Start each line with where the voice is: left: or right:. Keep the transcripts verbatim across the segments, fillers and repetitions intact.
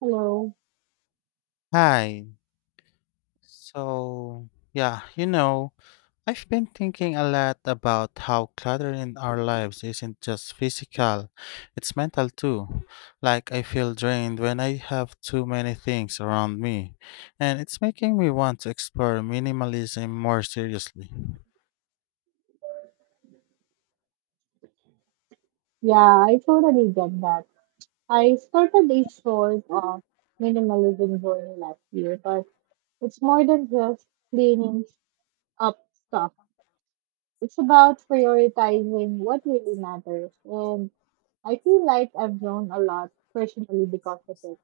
right: Hello.
left: Hi. So, yeah, you know, I've been thinking a lot about how clutter in our lives isn't just physical, it's mental too. Like, I feel drained when I have too many things around me, and it's making me want to explore minimalism more seriously.
right: Yeah, I totally get that. I started a sort of minimalism journey last year, but it's more than just cleaning up stuff. It's about prioritizing what really matters. And I feel like I've grown a lot personally because of it.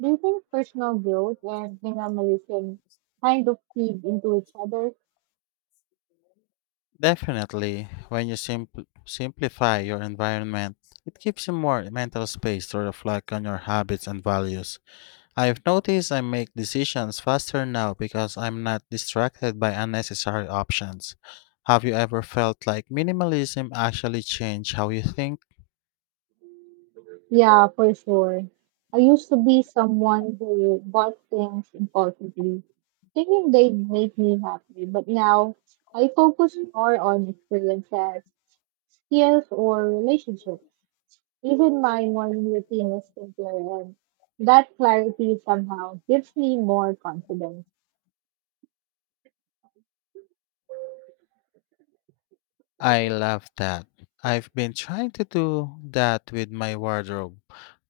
right: Do you think personal growth and minimalism kind of feed into each other?
left: Definitely, when you simpl- simplify your environment, it gives you more mental space to reflect on your habits and values. I've noticed I make decisions faster now because I'm not distracted by unnecessary options. Have you ever felt like minimalism actually changed how you think?
right: Yeah, for sure. I used to be someone who bought things impulsively, thinking they'd make me happy, but now I focus more on experiences, skills, or relationships. Even my morning routine is simpler, and that clarity somehow gives me more confidence.
left: I love that. I've been trying to do that with my wardrobe.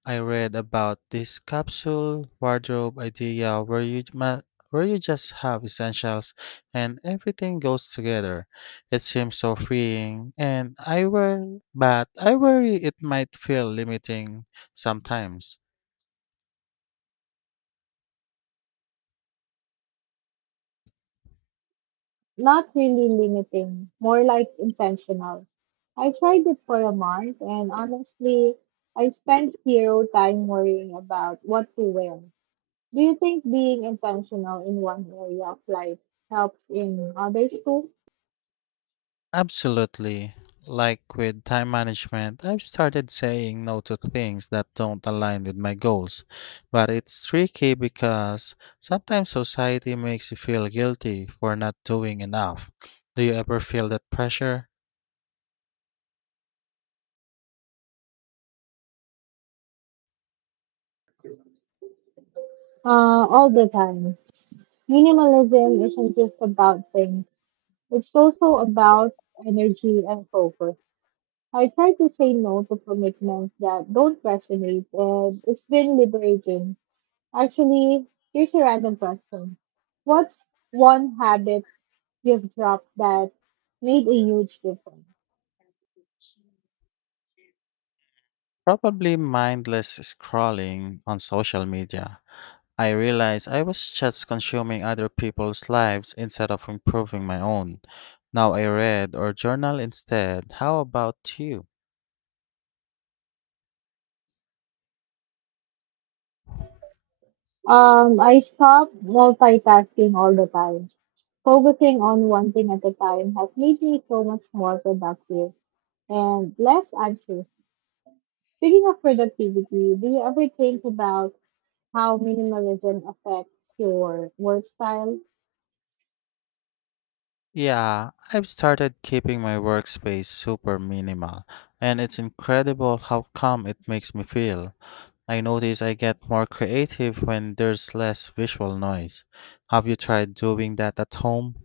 left: I read about this capsule wardrobe idea where you ma- where you just have essentials and everything goes together. It seems so freeing and I worry but I worry it might feel limiting sometimes.
right: Not really limiting, more like intentional. I tried it for a month, and honestly, I spent zero time worrying about what to wear. Do you think being intentional in one area of life helps in others too?
left: Absolutely. Like with time management, I've started saying no to things that don't align with my goals. But it's tricky because sometimes society makes you feel guilty for not doing enough. Do you ever feel that pressure?
right: Uh, all the time. Minimalism isn't just about things, it's also about energy and focus. I try to say no to commitments that don't resonate, and it's been liberating. Actually, here's a random question. What's one habit you've dropped that made a huge difference?
left: Probably mindless scrolling on social media. I realized I was just consuming other people's lives instead of improving my own. Now I read or journal instead. How about you?
right: Um, I stopped multitasking all the time. Focusing on one thing at a time has made me so much more productive and less anxious. Speaking of productivity, do you ever think about how minimalism affects your work style?
left: Yeah, I've started keeping my workspace super minimal, and it's incredible how calm it makes me feel. I notice I get more creative when there's less visual noise. Have you tried doing that at home?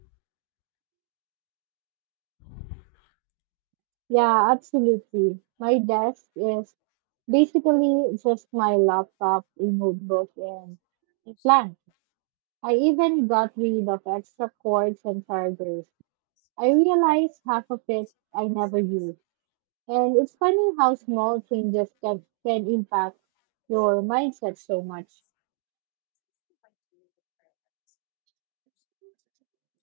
right: Yeah, absolutely. My desk is basically just my laptop, a notebook, and a plant. I even got rid of extra cords and chargers. I realized half of it I never used. And it's funny how small changes can, can impact your mindset so much.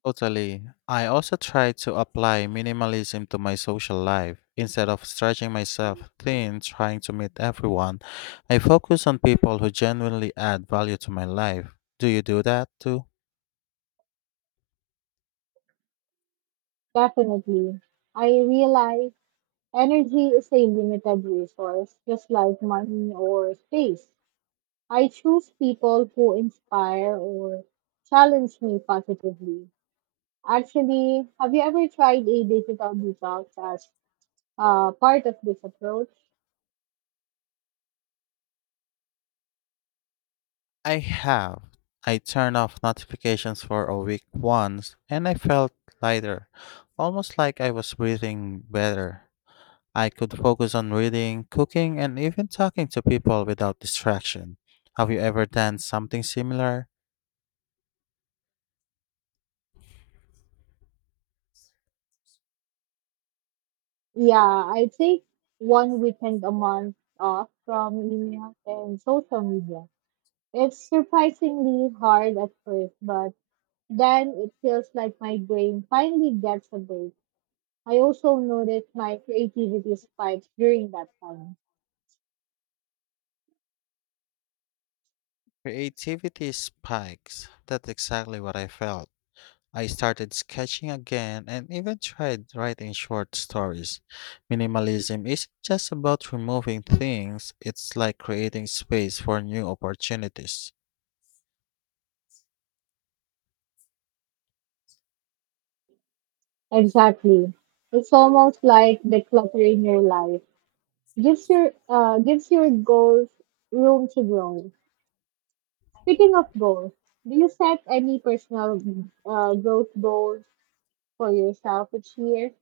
left: Totally. I also try to apply minimalism to my social life. Instead of stretching myself thin trying to meet everyone, I focus on people who genuinely add value to my life. Do you do that too?
right: Definitely. I realize energy is a limited resource, just like money or space. I choose people who inspire or challenge me positively. Actually, have you ever tried a digital detox as uh, part of this approach?
left: I have. I turned off notifications for a week once and I felt lighter, almost like I was breathing better. I could focus on reading, cooking, and even talking to people without distraction. Have you ever done something similar?
right: Yeah, I take one weekend a month off from email and social media. It's surprisingly hard at first, but then it feels like my brain finally gets a break. I also noticed my creativity spikes during that time.
left: Creativity spikes. That's exactly what I felt. I started sketching again and even tried writing short stories. Minimalism isn't just about removing things, it's like creating space for new opportunities.
right: Exactly. It's almost like decluttering your life. Gives your uh gives your goals room to grow. Speaking of goals, do you set any personal uh, growth goals for yourself each year?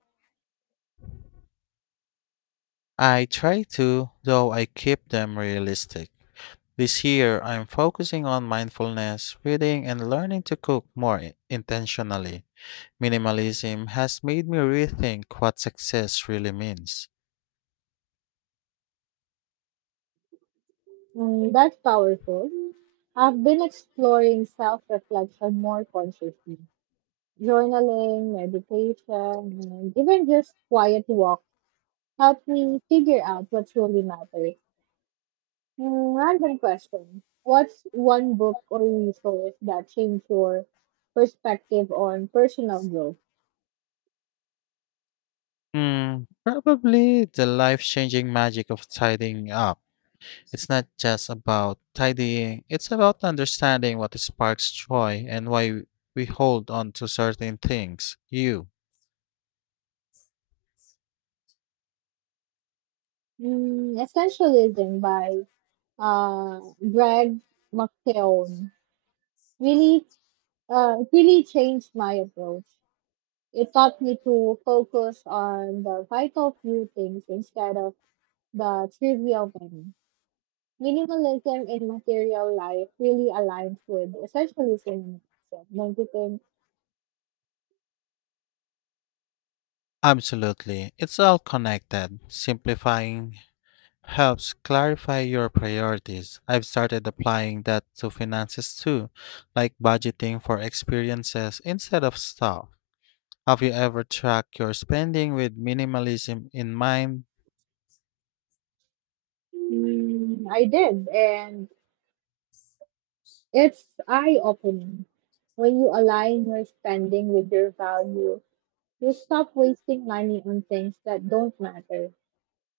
left: I try to, though I keep them realistic. This year, I'm focusing on mindfulness, reading, and learning to cook more i- intentionally. Minimalism has made me rethink what success really means.
right: Mm, that's powerful. I've been exploring self reflection more consciously. Journaling, meditation, and even just quiet walks help me figure out what truly matters. Mm, random question. What's one book or resource that changed your perspective on personal growth?
left: Hmm, probably The Life Changing Magic of Tidying Up. It's not just about tidying, it's about understanding what sparks joy and why we hold on to certain things. You.
right: Mm, Essentialism by uh, Greg McKeown really, uh, really changed my approach. It taught me to focus on the vital few things instead of the trivial many. Minimalism in material life really aligns with essentialism. In myself. Don't you think?
left: Absolutely. It's all connected. Simplifying helps clarify your priorities. I've started applying that to finances too, like budgeting for experiences instead of stuff. Have you ever tracked your spending with minimalism in mind?
right: Mm, I did, and it's eye opening. When you align your spending with your value, you stop wasting money on things that don't matter.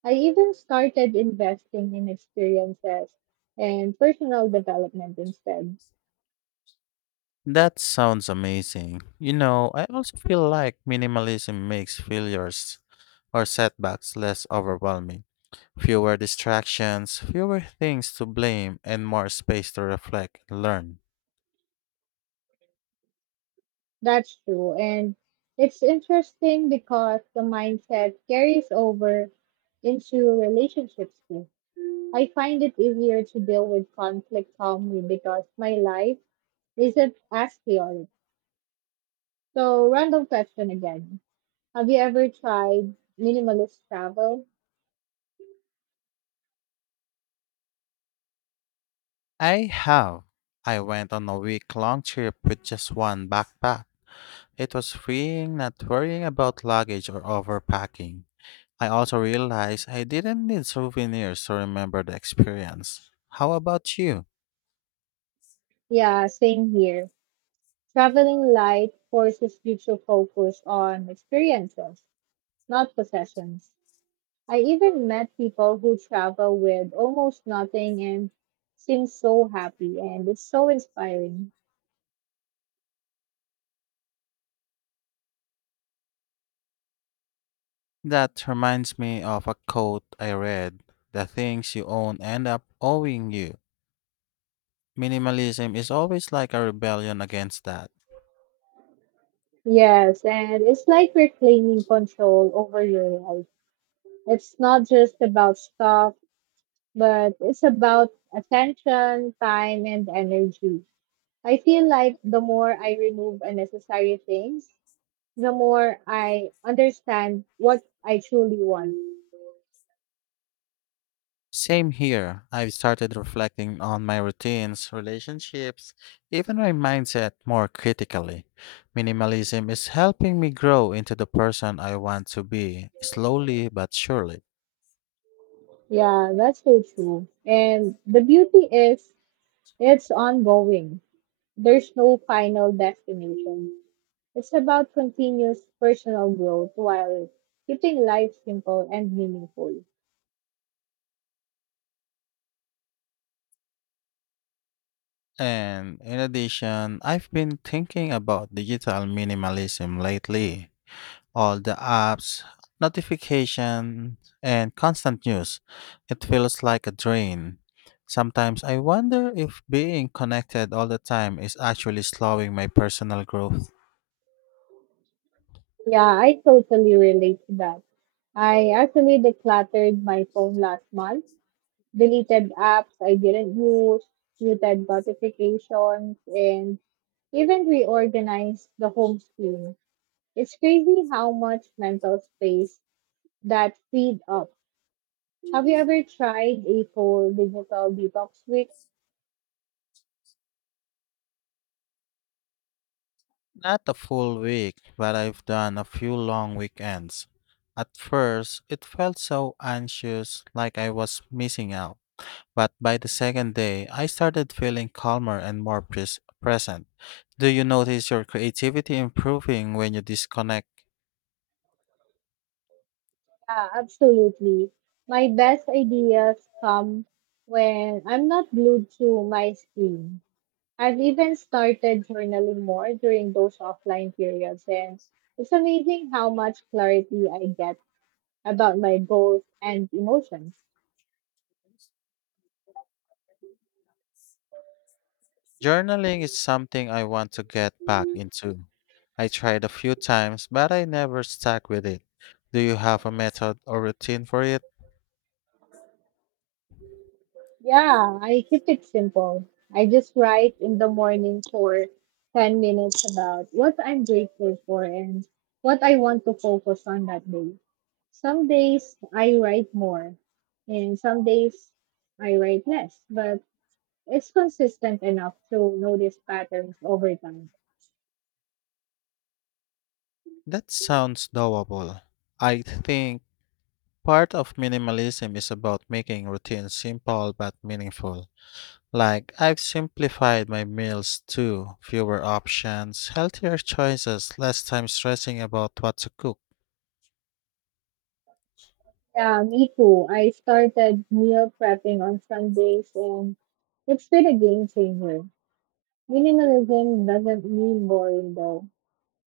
right: I even started investing in experiences and personal development instead.
left: That sounds amazing. You know, I also feel like minimalism makes failures or setbacks less overwhelming. Fewer distractions, fewer things to blame, and more space to reflect and learn.
right: That's true. And it's interesting because the mindset carries over into relationships too. I find it easier to deal with conflict calmly because my life isn't as chaotic. So, random question again. Have you ever tried minimalist travel?
left: I have. I went on a week long trip with just one backpack. It was freeing not worrying about luggage or overpacking. I also realized I didn't need souvenirs to remember the experience. How about you?
right: Yeah, same here. Traveling light forces you to focus on experiences, not possessions. I even met people who travel with almost nothing and seem so happy, and it's so inspiring.
left: That reminds me of a quote I read: the things you own end up owing you. Minimalism is always like a rebellion against that.
right: Yes, and it's like reclaiming control over your life. It's not just about stuff, but it's about attention, time, and energy. I feel like the more I remove unnecessary things, the more I understand what I truly want.
left: Same here. I've started reflecting on my routines, relationships, even my mindset more critically. Minimalism is helping me grow into the person I want to be, slowly but surely.
right: Yeah, that's so true. And the beauty is, it's ongoing. There's no final destination. It's about continuous personal growth while keeping life simple and meaningful.
left: And in addition, I've been thinking about digital minimalism lately. All the apps, notifications, and constant news. It feels like a drain. Sometimes I wonder if being connected all the time is actually slowing my personal growth.
right: Yeah, I totally relate to that. I actually decluttered my phone last month, deleted apps I didn't use, muted notifications, and even reorganized the home screen. It's crazy how much mental space that freed up. Have you ever tried a full digital detox week?
left: Not a full week, but I've done a few long weekends. At first, it felt so anxious, like I was missing out. But by the second day, I started feeling calmer and more pres- present. Do you notice your creativity improving when you disconnect?
right: Yeah, absolutely. My best ideas come when I'm not glued to my screen. I've even started journaling more during those offline periods, and it's amazing how much clarity I get about my goals and emotions.
left: Journaling is something I want to get back into. I tried a few times, but I never stuck with it. Do you have a method or routine for it?
right: Yeah, I keep it simple. I just write in the morning for ten minutes about what I'm grateful for and what I want to focus on that day. Some days I write more, and some days I write less, but it's consistent enough to notice patterns over time.
left: That sounds doable. I think part of minimalism is about making routines simple but meaningful. Like, I've simplified my meals too, fewer options, healthier choices, less time stressing about what to cook.
right: Yeah, me too. I started meal prepping on Sundays, and it's been a game changer. Minimalism doesn't mean boring, though.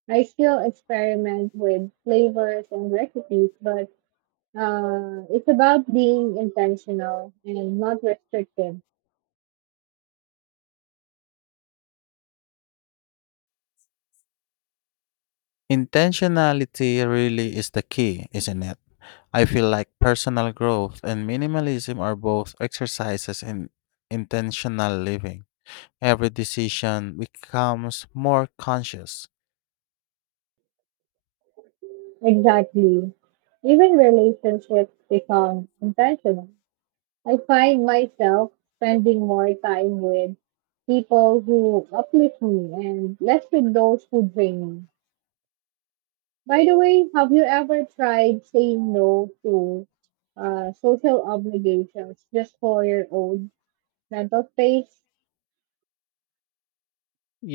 right: I still experiment with flavors and recipes, but uh, it's about being intentional and not restrictive.
left: Intentionality really is the key, isn't it? I feel like personal growth and minimalism are both exercises in intentional living. Every decision becomes more conscious.
right: Exactly. Even relationships become intentional. I find myself spending more time with people who uplift me and less with those who drain me. By the way, have you ever tried saying no to uh, social obligations just for your own mental space?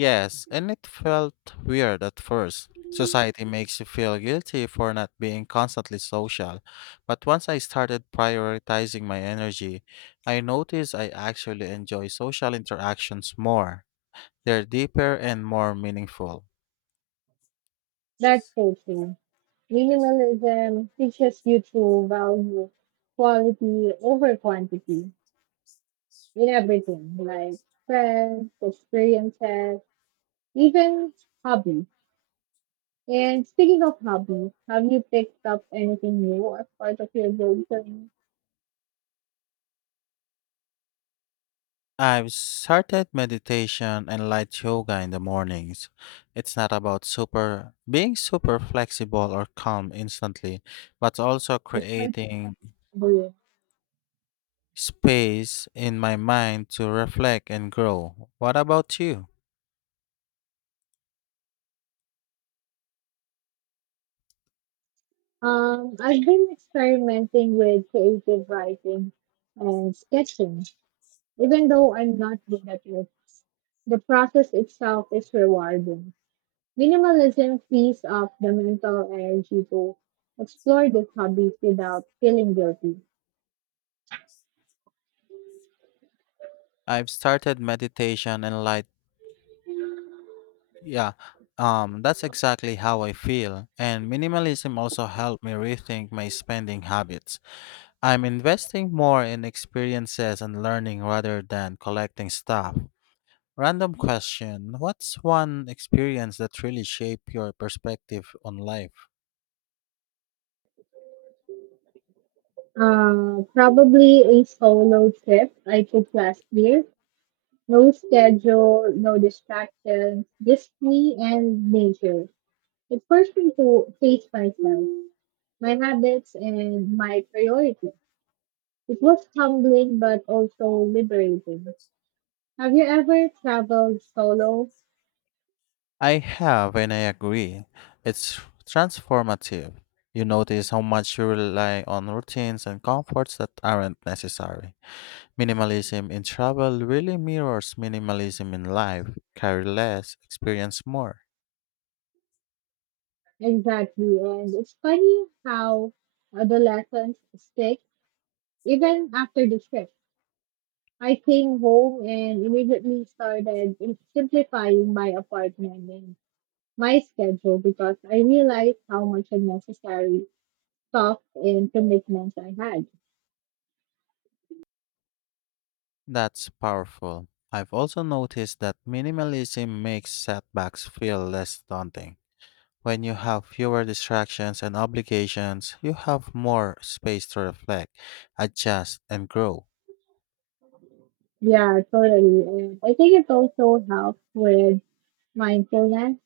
left: Yes, and it felt weird at first. Society makes you feel guilty for not being constantly social. But once I started prioritizing my energy, I noticed I actually enjoy social interactions more. They're deeper and more meaningful.
right: That's so true. Minimalism teaches you to value quality over quantity in everything, like friends, experiences, even hobbies. And speaking of hobbies, have you picked up anything new as part of your goal journey?
left: I've started meditation and light yoga in the mornings. It's not about super being super flexible or calm instantly, but also
right: Which one
left: creating
right: can do? You?
left: Space in my mind to reflect and grow. What about you?
right: Um, I've been experimenting with creative writing and sketching, even though I'm not good at it. The process itself is rewarding. Minimalism frees up the mental energy to explore these hobbies without feeling guilty.
left: I've started meditation and light yeah, um That's exactly how I feel. And minimalism also helped me rethink my spending habits. I'm investing more in experiences and learning rather than collecting stuff. Random question. What's one experience that really shaped your perspective on life?
right: Uh, probably a solo trip I took last year. No schedule, no distractions, just me and nature. It forced me to face myself, my habits, and my priorities. It was humbling but also liberating. Have you ever traveled solo?
left: I have, and I agree. It's transformative. You notice how much you rely on routines and comforts that aren't necessary. Minimalism in travel really mirrors minimalism in life. Carry less, experience more.
right: Exactly. And it's funny how uh, the lessons stick even after the trip. I came home and immediately started in- simplifying my apartment and my schedule because I realized how much unnecessary stuff and commitments I had.
left: That's powerful. I've also noticed that minimalism makes setbacks feel less daunting. When you have fewer distractions and obligations, you have more space to reflect, adjust, and grow.
right: Yeah, totally. And I think it also helps with mindfulness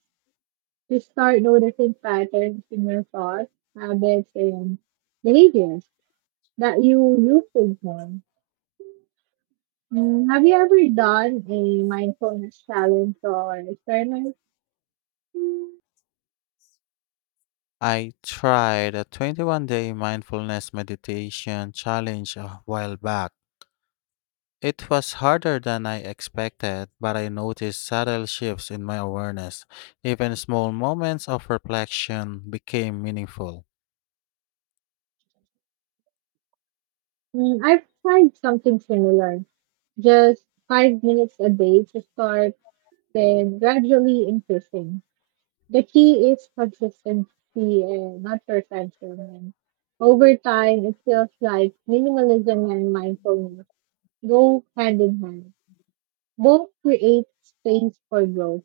right: to start noticing patterns in your thoughts, habits, and behaviors that you used to ignore. Mm, have you ever done a mindfulness challenge or experiment? Mm,
left: I tried a twenty-one day mindfulness meditation challenge a while back. It was harder than I expected, but I noticed subtle shifts in my awareness. Even small moments of reflection became meaningful.
right: I've tried something similar, just five minutes a day to start, then gradually increasing. The key is consistency and not perfection. And over time, it feels like minimalism and mindfulness go hand in hand. Both create space for growth.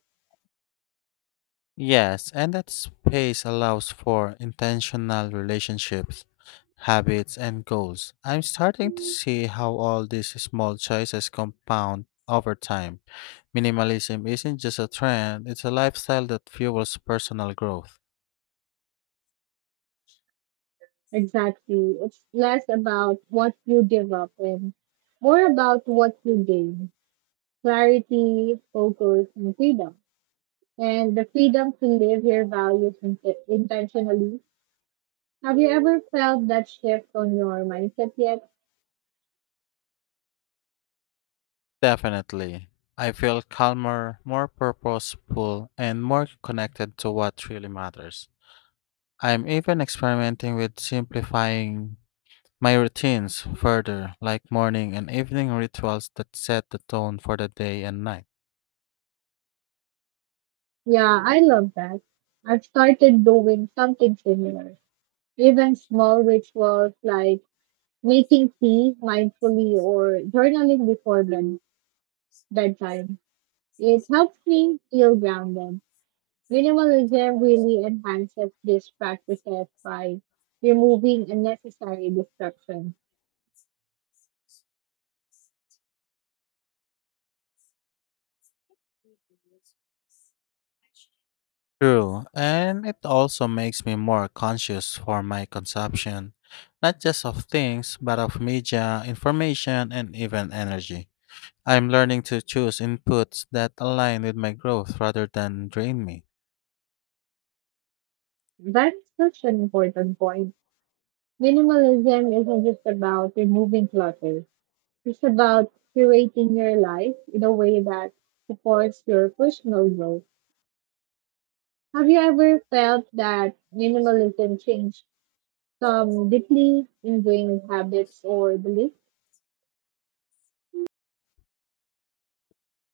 left: Yes, and that space allows for intentional relationships, habits, and goals. I'm starting to see how all these small choices compound over time. Minimalism isn't just a trend, it's a lifestyle that fuels personal growth.
right: Exactly. It's less about what you give up and more about what you gain. Clarity, focus, and freedom. And the freedom to live your values int- intentionally. Have you ever felt that shift on your mindset yet?
left: Definitely. I feel calmer, more purposeful, and more connected to what really matters. I'm even experimenting with simplifying my routines, further, like morning and evening rituals that set the tone for the day and night.
right: Yeah, I love that. I've started doing something similar. Even small rituals like making tea mindfully or journaling before bed- bedtime. It helps me feel grounded. Minimalism really enhances these practices by removing unnecessary distractions.
left: True, and it also makes me more conscious for my consumption, not just of things, but of media, information, and even energy. I'm learning to choose inputs that align with my growth rather than drain me.
right: That's such an important point. Minimalism isn't just about removing clutter, it's about curating your life in a way that supports your personal growth. Have you ever felt that minimalism changed some deeply ingrained habits or beliefs?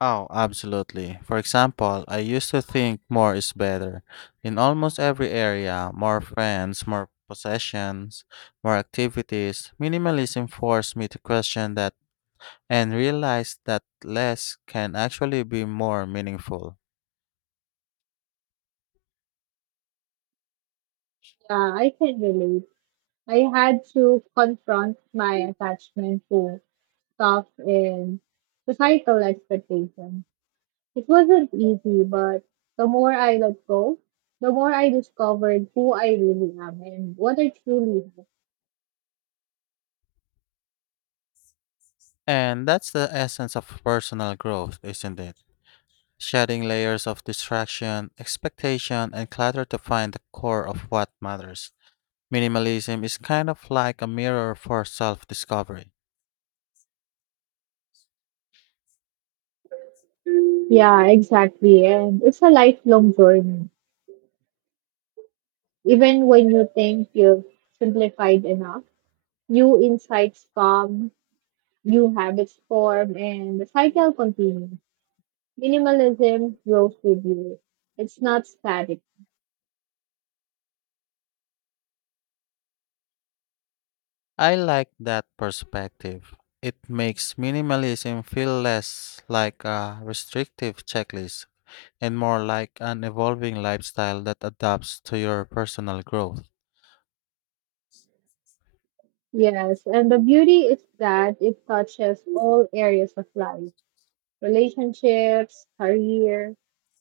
left: Oh, absolutely. For example, I used to think more is better. In almost every area, more friends, more possessions, more activities, minimalism forced me to question that and realize that less can actually be more meaningful.
right: Yeah, I can relate. I had to confront my attachment to stuff in societal expectations. It wasn't easy, but the more I let go, the more I discovered who I really am and what I truly have.
left: And that's the essence of personal growth, isn't it? Shedding layers of distraction, expectation, and clutter to find the core of what matters. Minimalism is kind of like a mirror for self discovery.
right: Yeah, exactly. And it's a lifelong journey. Even when you think you've simplified enough, new insights come, new habits form, and the cycle continues. Minimalism grows with you. It's not static.
left: I like that perspective. It makes minimalism feel less like a restrictive checklist and more like an evolving lifestyle that adapts to your personal growth.
right: Yes, and the beauty is that it touches all areas of life relationships, career,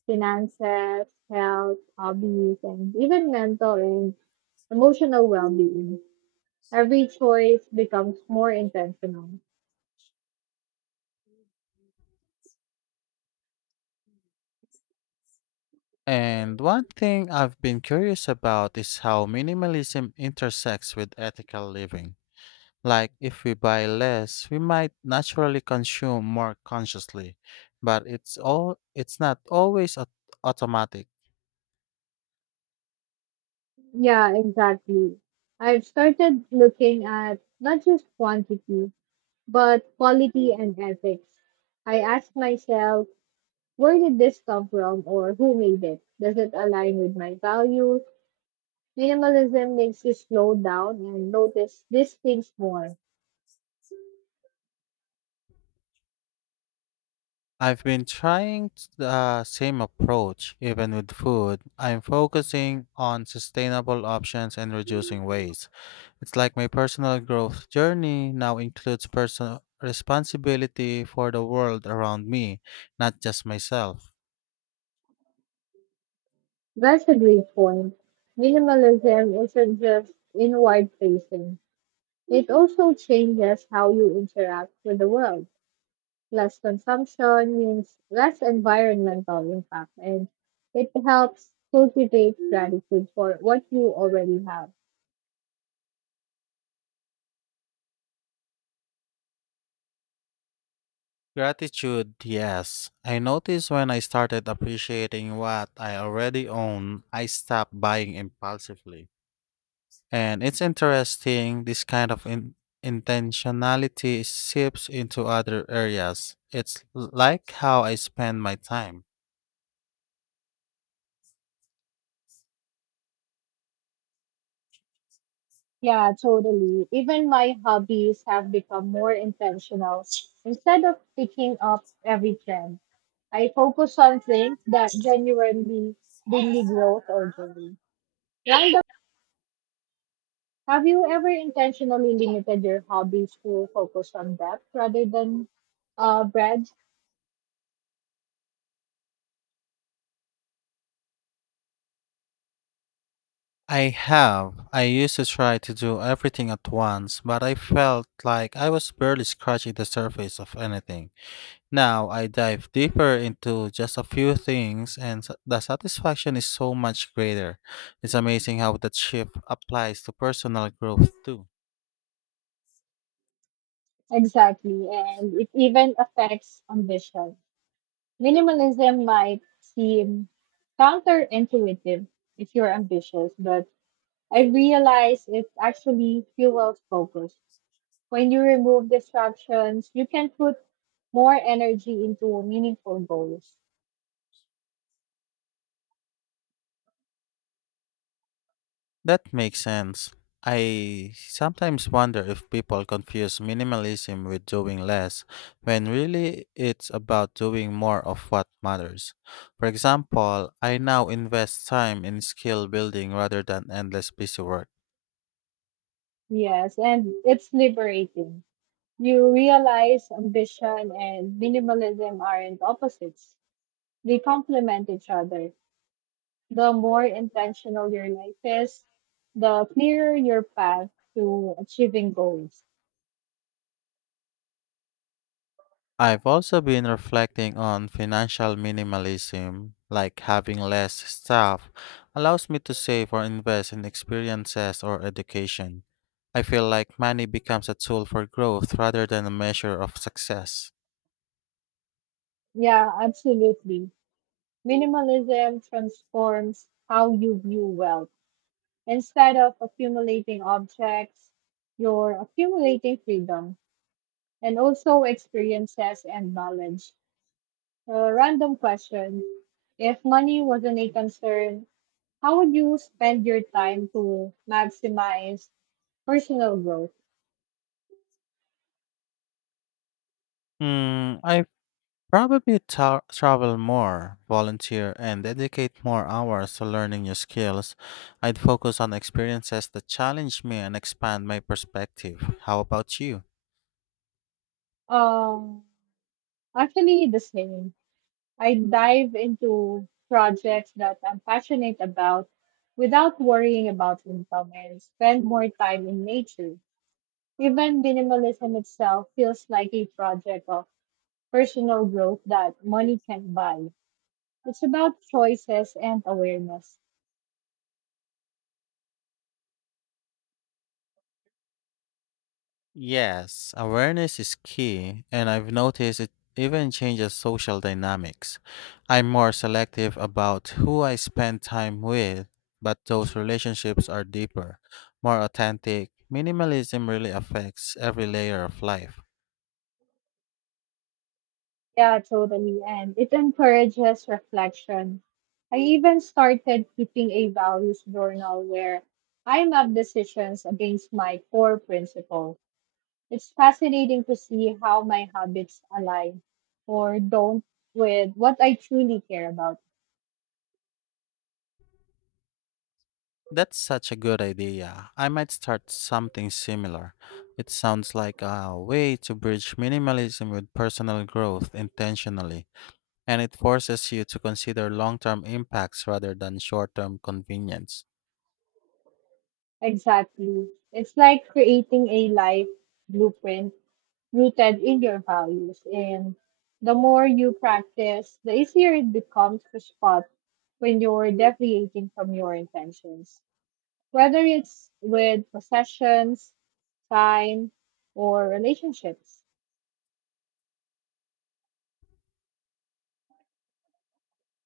right: finances, health, hobbies, and even mental and emotional well being. Every choice becomes more intentional.
left: And one thing I've been curious about is how minimalism intersects with ethical living. Like, if we buy less, we might naturally consume more consciously, but it's all it's not always au- automatic.
right: Yeah, exactly. I've started looking at not just quantity, but quality and ethics. I ask myself, where did this come from or who made it? Does it align with my values? Minimalism makes you slow down and notice these things more.
left: I've been trying t- the same approach, even with food. I'm focusing on sustainable options and reducing waste. It's like my personal growth journey now includes personal responsibility for the world around me, not just myself.
right: That's a great point. Minimalism isn't just inward facing, it also changes how you interact with the world. Less consumption means less environmental impact, and it helps cultivate gratitude for what you already have.
left: Gratitude, yes. I noticed when I started appreciating what I already own, I stopped buying impulsively. And it's interesting, this kind of in- intentionality seeps into other areas. It's l- like how I spend my time.
right: Yeah, totally. Even my hobbies have become more intentional. Instead of picking up every trend, I focus on things that genuinely bring me growth or joy. Random. Have you ever intentionally limited your hobbies to focus on that rather than uh, breadth?
left: I have. I used to try to do everything at once, but I felt like I was barely scratching the surface of anything. Now I dive deeper into just a few things, and s- the satisfaction is so much greater. It's amazing how that shift applies to personal growth too.
right: Exactly, and it even affects ambition. Minimalism might seem counterintuitive if you're ambitious, but I realize it actually fuels focus. When you remove distractions, you can put more energy into meaningful goals.
left: That makes sense. I sometimes wonder if people confuse minimalism with doing less, when really it's about doing more of what matters. For example, I now invest time in skill building rather than endless busy work.
right: Yes, and it's liberating. You realize ambition and minimalism aren't opposites, they complement each other. The more intentional your life is, the clearer your path to achieving goals.
left: I've also been reflecting on financial minimalism, like having less staff allows me to save or invest in experiences or education. I feel like money becomes a tool for growth rather than a measure of success.
right: Yeah, absolutely. Minimalism transforms how you view wealth. Instead of accumulating objects, you're accumulating freedom and also experiences and knowledge. A random question. If money wasn't a concern, how would you spend your time to maximize personal growth?
left: Hmm, I probably ta- travel more, volunteer, and dedicate more hours to learning new skills. I'd focus on experiences that challenge me and expand my perspective. How about you?
right: Um, Actually, the same. I dive into projects that I'm passionate about without worrying about income and spend more time in nature. Even minimalism itself feels like a project of personal growth that money can buy. It's about choices and awareness.
left: Yes, awareness is key, and I've noticed it even changes social dynamics. I'm more selective about who I spend time with, but those relationships are deeper, more authentic. Minimalism really affects every layer of life.
right: Yeah, totally. And it encourages reflection. I even started keeping a values journal where I map decisions against my core principle. It's fascinating to see how my habits align or don't with what I truly care about.
left: That's such a good idea. I might start something similar. It sounds like a way to bridge minimalism with personal growth intentionally, and it forces you to consider long term impacts rather than short term convenience.
right: Exactly. It's like creating a life blueprint rooted in your values. And the more you practice, the easier it becomes to spot when you're deviating from your intentions. Whether it's with possessions, time, or relationships.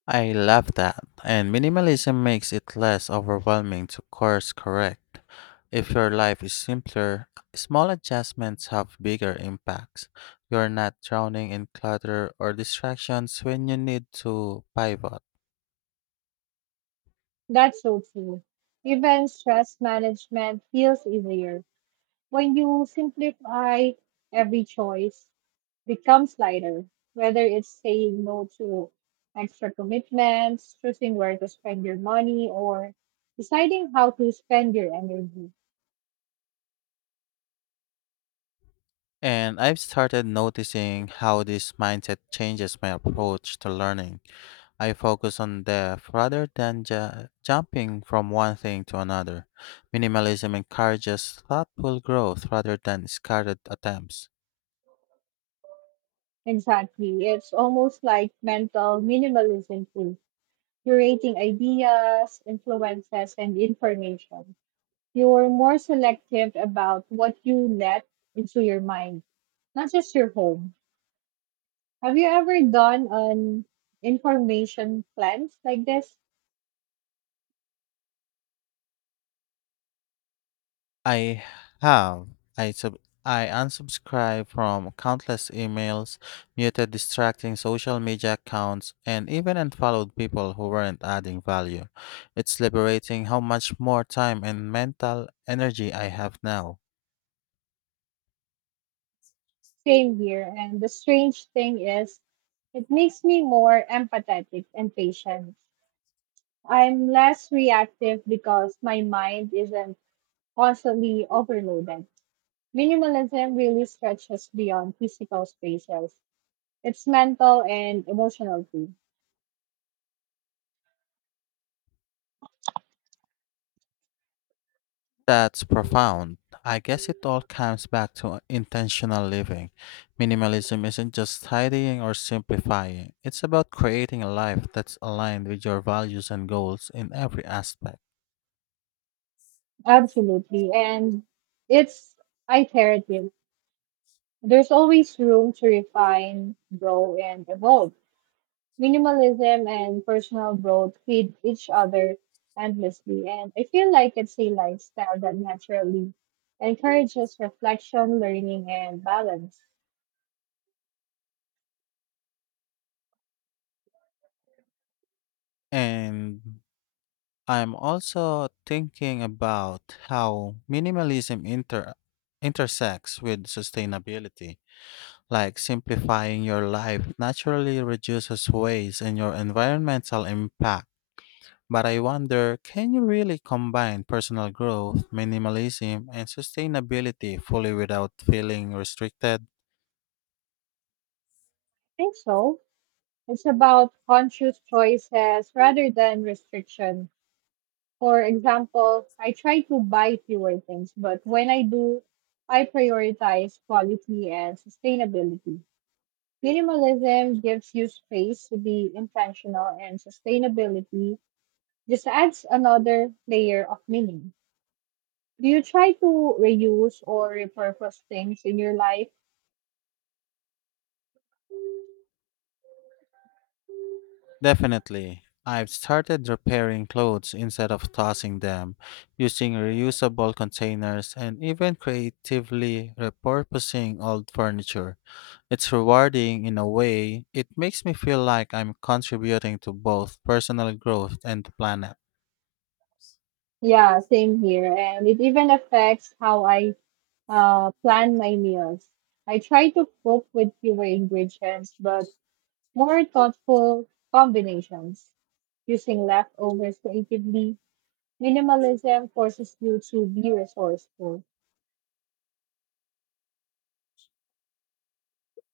left: I love that, and minimalism makes it less overwhelming to course correct. If your life is simpler, small adjustments have bigger impacts. You're not drowning in clutter or distractions when you need to pivot.
right: That's so true. Even stress management feels easier when you simplify, every choice becomes lighter, whether it's saying no to extra commitments, choosing where to spend your money, or deciding how to spend your energy.
left: And I've started noticing how this mindset changes my approach to learning. I focus on depth rather than ju- jumping from one thing to another. Minimalism encourages thoughtful growth rather than scattered attempts.
right: Exactly. It's almost like mental minimalism too. Curating ideas, influences, and information. You're more selective about what you let into your mind, not just your home. Have you ever done an information cleanse like this?
left: I have. I, sub- I unsubscribe from countless emails, muted distracting social media accounts, and even unfollowed people who weren't adding value. It's liberating how much more time and mental energy I have now.
right: Same here. And the strange thing is, it makes me more empathetic and patient. I'm less reactive because my mind isn't constantly overloaded. Minimalism really stretches beyond physical spaces. It's mental and emotional too.
left: That's profound. I guess it all comes back to intentional living. Minimalism isn't just tidying or simplifying, it's about creating a life that's aligned with your values and goals in every aspect.
right: Absolutely. And it's iterative. There's always room to refine, grow, and evolve. Minimalism and personal growth feed each other endlessly, and I feel like it's a lifestyle that naturally encourages reflection, learning, and balance. I
left: And I'm also thinking about how minimalism inter- intersects with sustainability. Like simplifying your life naturally reduces waste and your environmental impact. But I wonder, can you really combine personal growth, minimalism, and sustainability fully without feeling restricted?
right: think so. It's about conscious choices rather than restriction. For example, I try to buy fewer things, but when I do, I prioritize quality and sustainability. Minimalism gives you space to be intentional, and sustainability this adds another layer of meaning. Do you try to reuse or repurpose things in your life?
left: Definitely. I've started repairing clothes instead of tossing them, using reusable containers, and even creatively repurposing old furniture. It's rewarding in a way, it makes me feel like I'm contributing to both personal growth and the planet.
right: Yeah, same here. And it even affects how I uh, plan my meals. I try to cook with fewer ingredients, but more thoughtful combinations. Using leftovers creatively, minimalism forces you to be resourceful.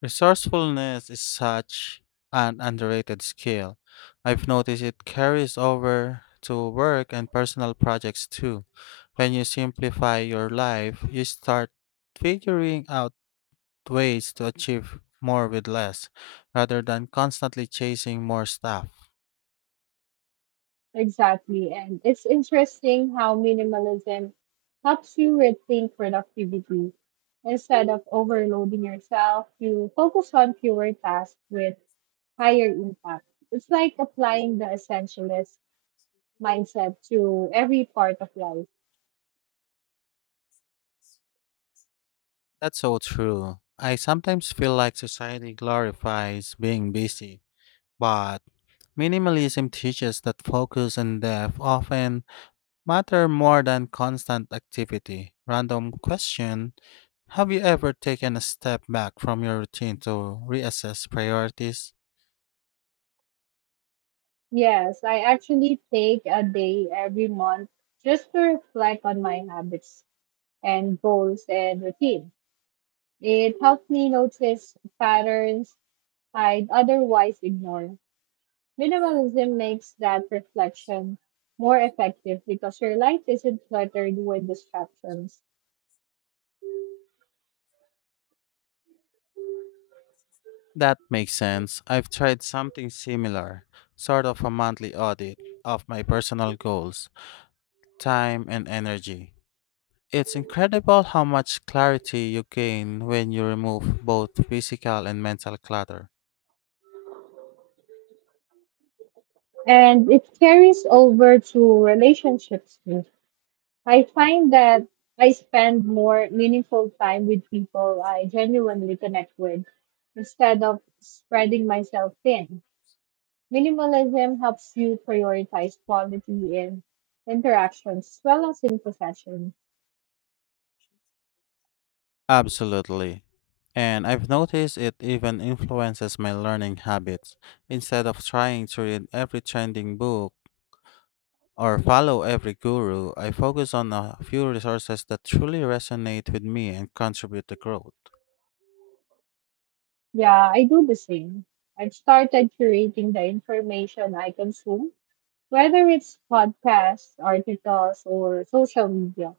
left: Resourcefulness is such an underrated skill. I've noticed it carries over to work and personal projects too. When you simplify your life, you start figuring out ways to achieve more with less rather than constantly chasing more stuff.
right: Exactly. And it's interesting how minimalism helps you rethink productivity. Instead of overloading yourself, you focus on fewer tasks with higher impact. It's like applying the essentialist mindset to every part of life.
left: That's so true. I sometimes feel like society glorifies being busy, but minimalism teaches that focus and depth often matter more than constant activity. Random question, have you ever taken a step back from your routine to reassess priorities?
right: Yes, I actually take a day every month just to reflect on my habits and goals and routine. It helps me notice patterns I'd otherwise ignore. Minimalism makes that reflection more effective because your life isn't cluttered with distractions.
left: That makes sense. I've tried something similar, sort of a monthly audit of my personal goals, time, and energy. It's incredible how much clarity you gain when you remove both physical and mental clutter.
right: And it carries over to relationships too. I find that I spend more meaningful time with people I genuinely connect with instead of spreading myself thin. Minimalism helps you prioritize quality in interactions as well as in possessions.
left: Absolutely. And I've noticed it even influences my learning habits. Instead of trying to read every trending book or follow every guru, I focus on a few resources that truly resonate with me and contribute to growth.
right: Yeah, I do the same. I've started curating the information I consume, whether it's podcasts, articles, or social media.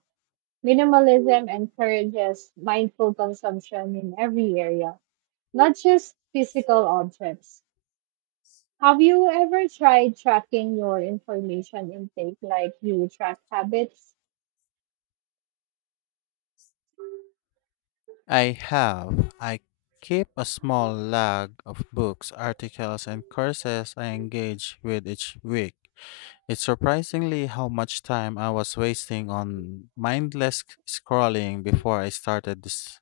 right: Minimalism encourages mindful consumption in every area, not just physical objects. Have you ever tried tracking your information intake like you track habits?
left: I have. I keep a small log of books, articles, and courses I engage with each week. It's surprisingly how much time I was wasting on mindless scrolling before I started this.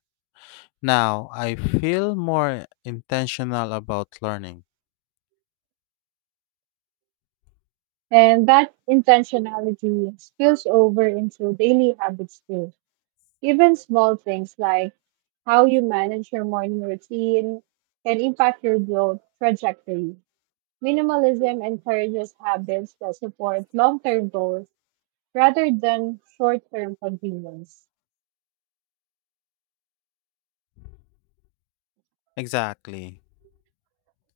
left: Now I feel more intentional about learning.
right: And that intentionality spills over into daily habits too. Even small things like how you manage your morning routine can impact your growth trajectory. Minimalism encourages habits that support long term goals rather than short term convenience.
left: Exactly.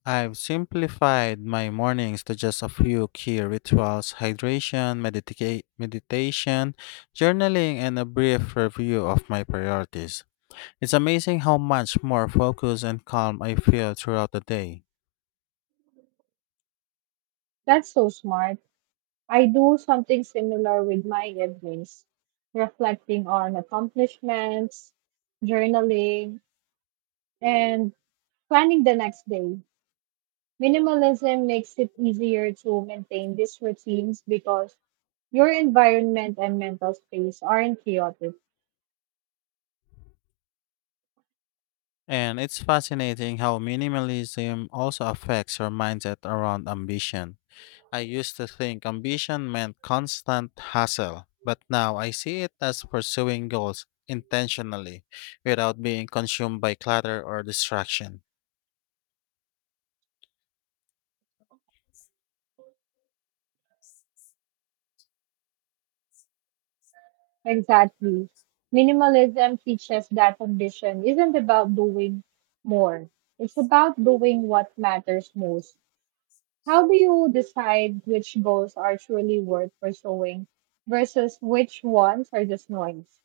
left: I've simplified my mornings to just a few key rituals: hydration, meditica- meditation, journaling, and a brief review of my priorities. It's amazing how much more focused and calm I feel throughout the day.
right: That's so smart. I do something similar with my evenings, reflecting on accomplishments, journaling, and planning the next day. Minimalism makes it easier to maintain these routines because your environment and mental space aren't chaotic.
left: And it's fascinating how minimalism also affects your mindset around ambition. I used to think ambition meant constant hustle, but now I see it as pursuing goals intentionally without being consumed by clutter or distraction.
right: Exactly. Minimalism teaches that ambition isn't about doing more, it's about doing what matters most. How do you decide which goals are truly worth pursuing versus which ones are just noise?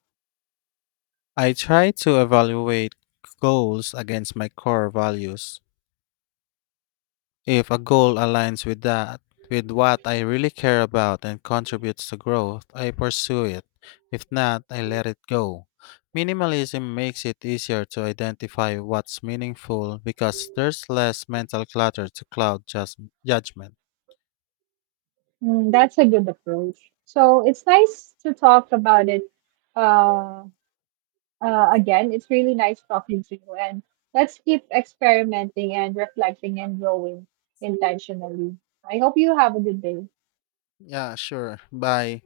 left: I try to evaluate goals against my core values. If a goal aligns with that, with what I really care about and contributes to growth, I pursue it. If not, I let it go. Minimalism makes it easier to identify what's meaningful because there's less mental clutter to cloud jus- judgment.
right: Mm, that's a good approach. So it's nice to talk about it uh, Uh, again, it's really nice talking to you, and let's keep experimenting and reflecting and growing intentionally. I hope you have a good day.
left: Yeah, sure. Bye.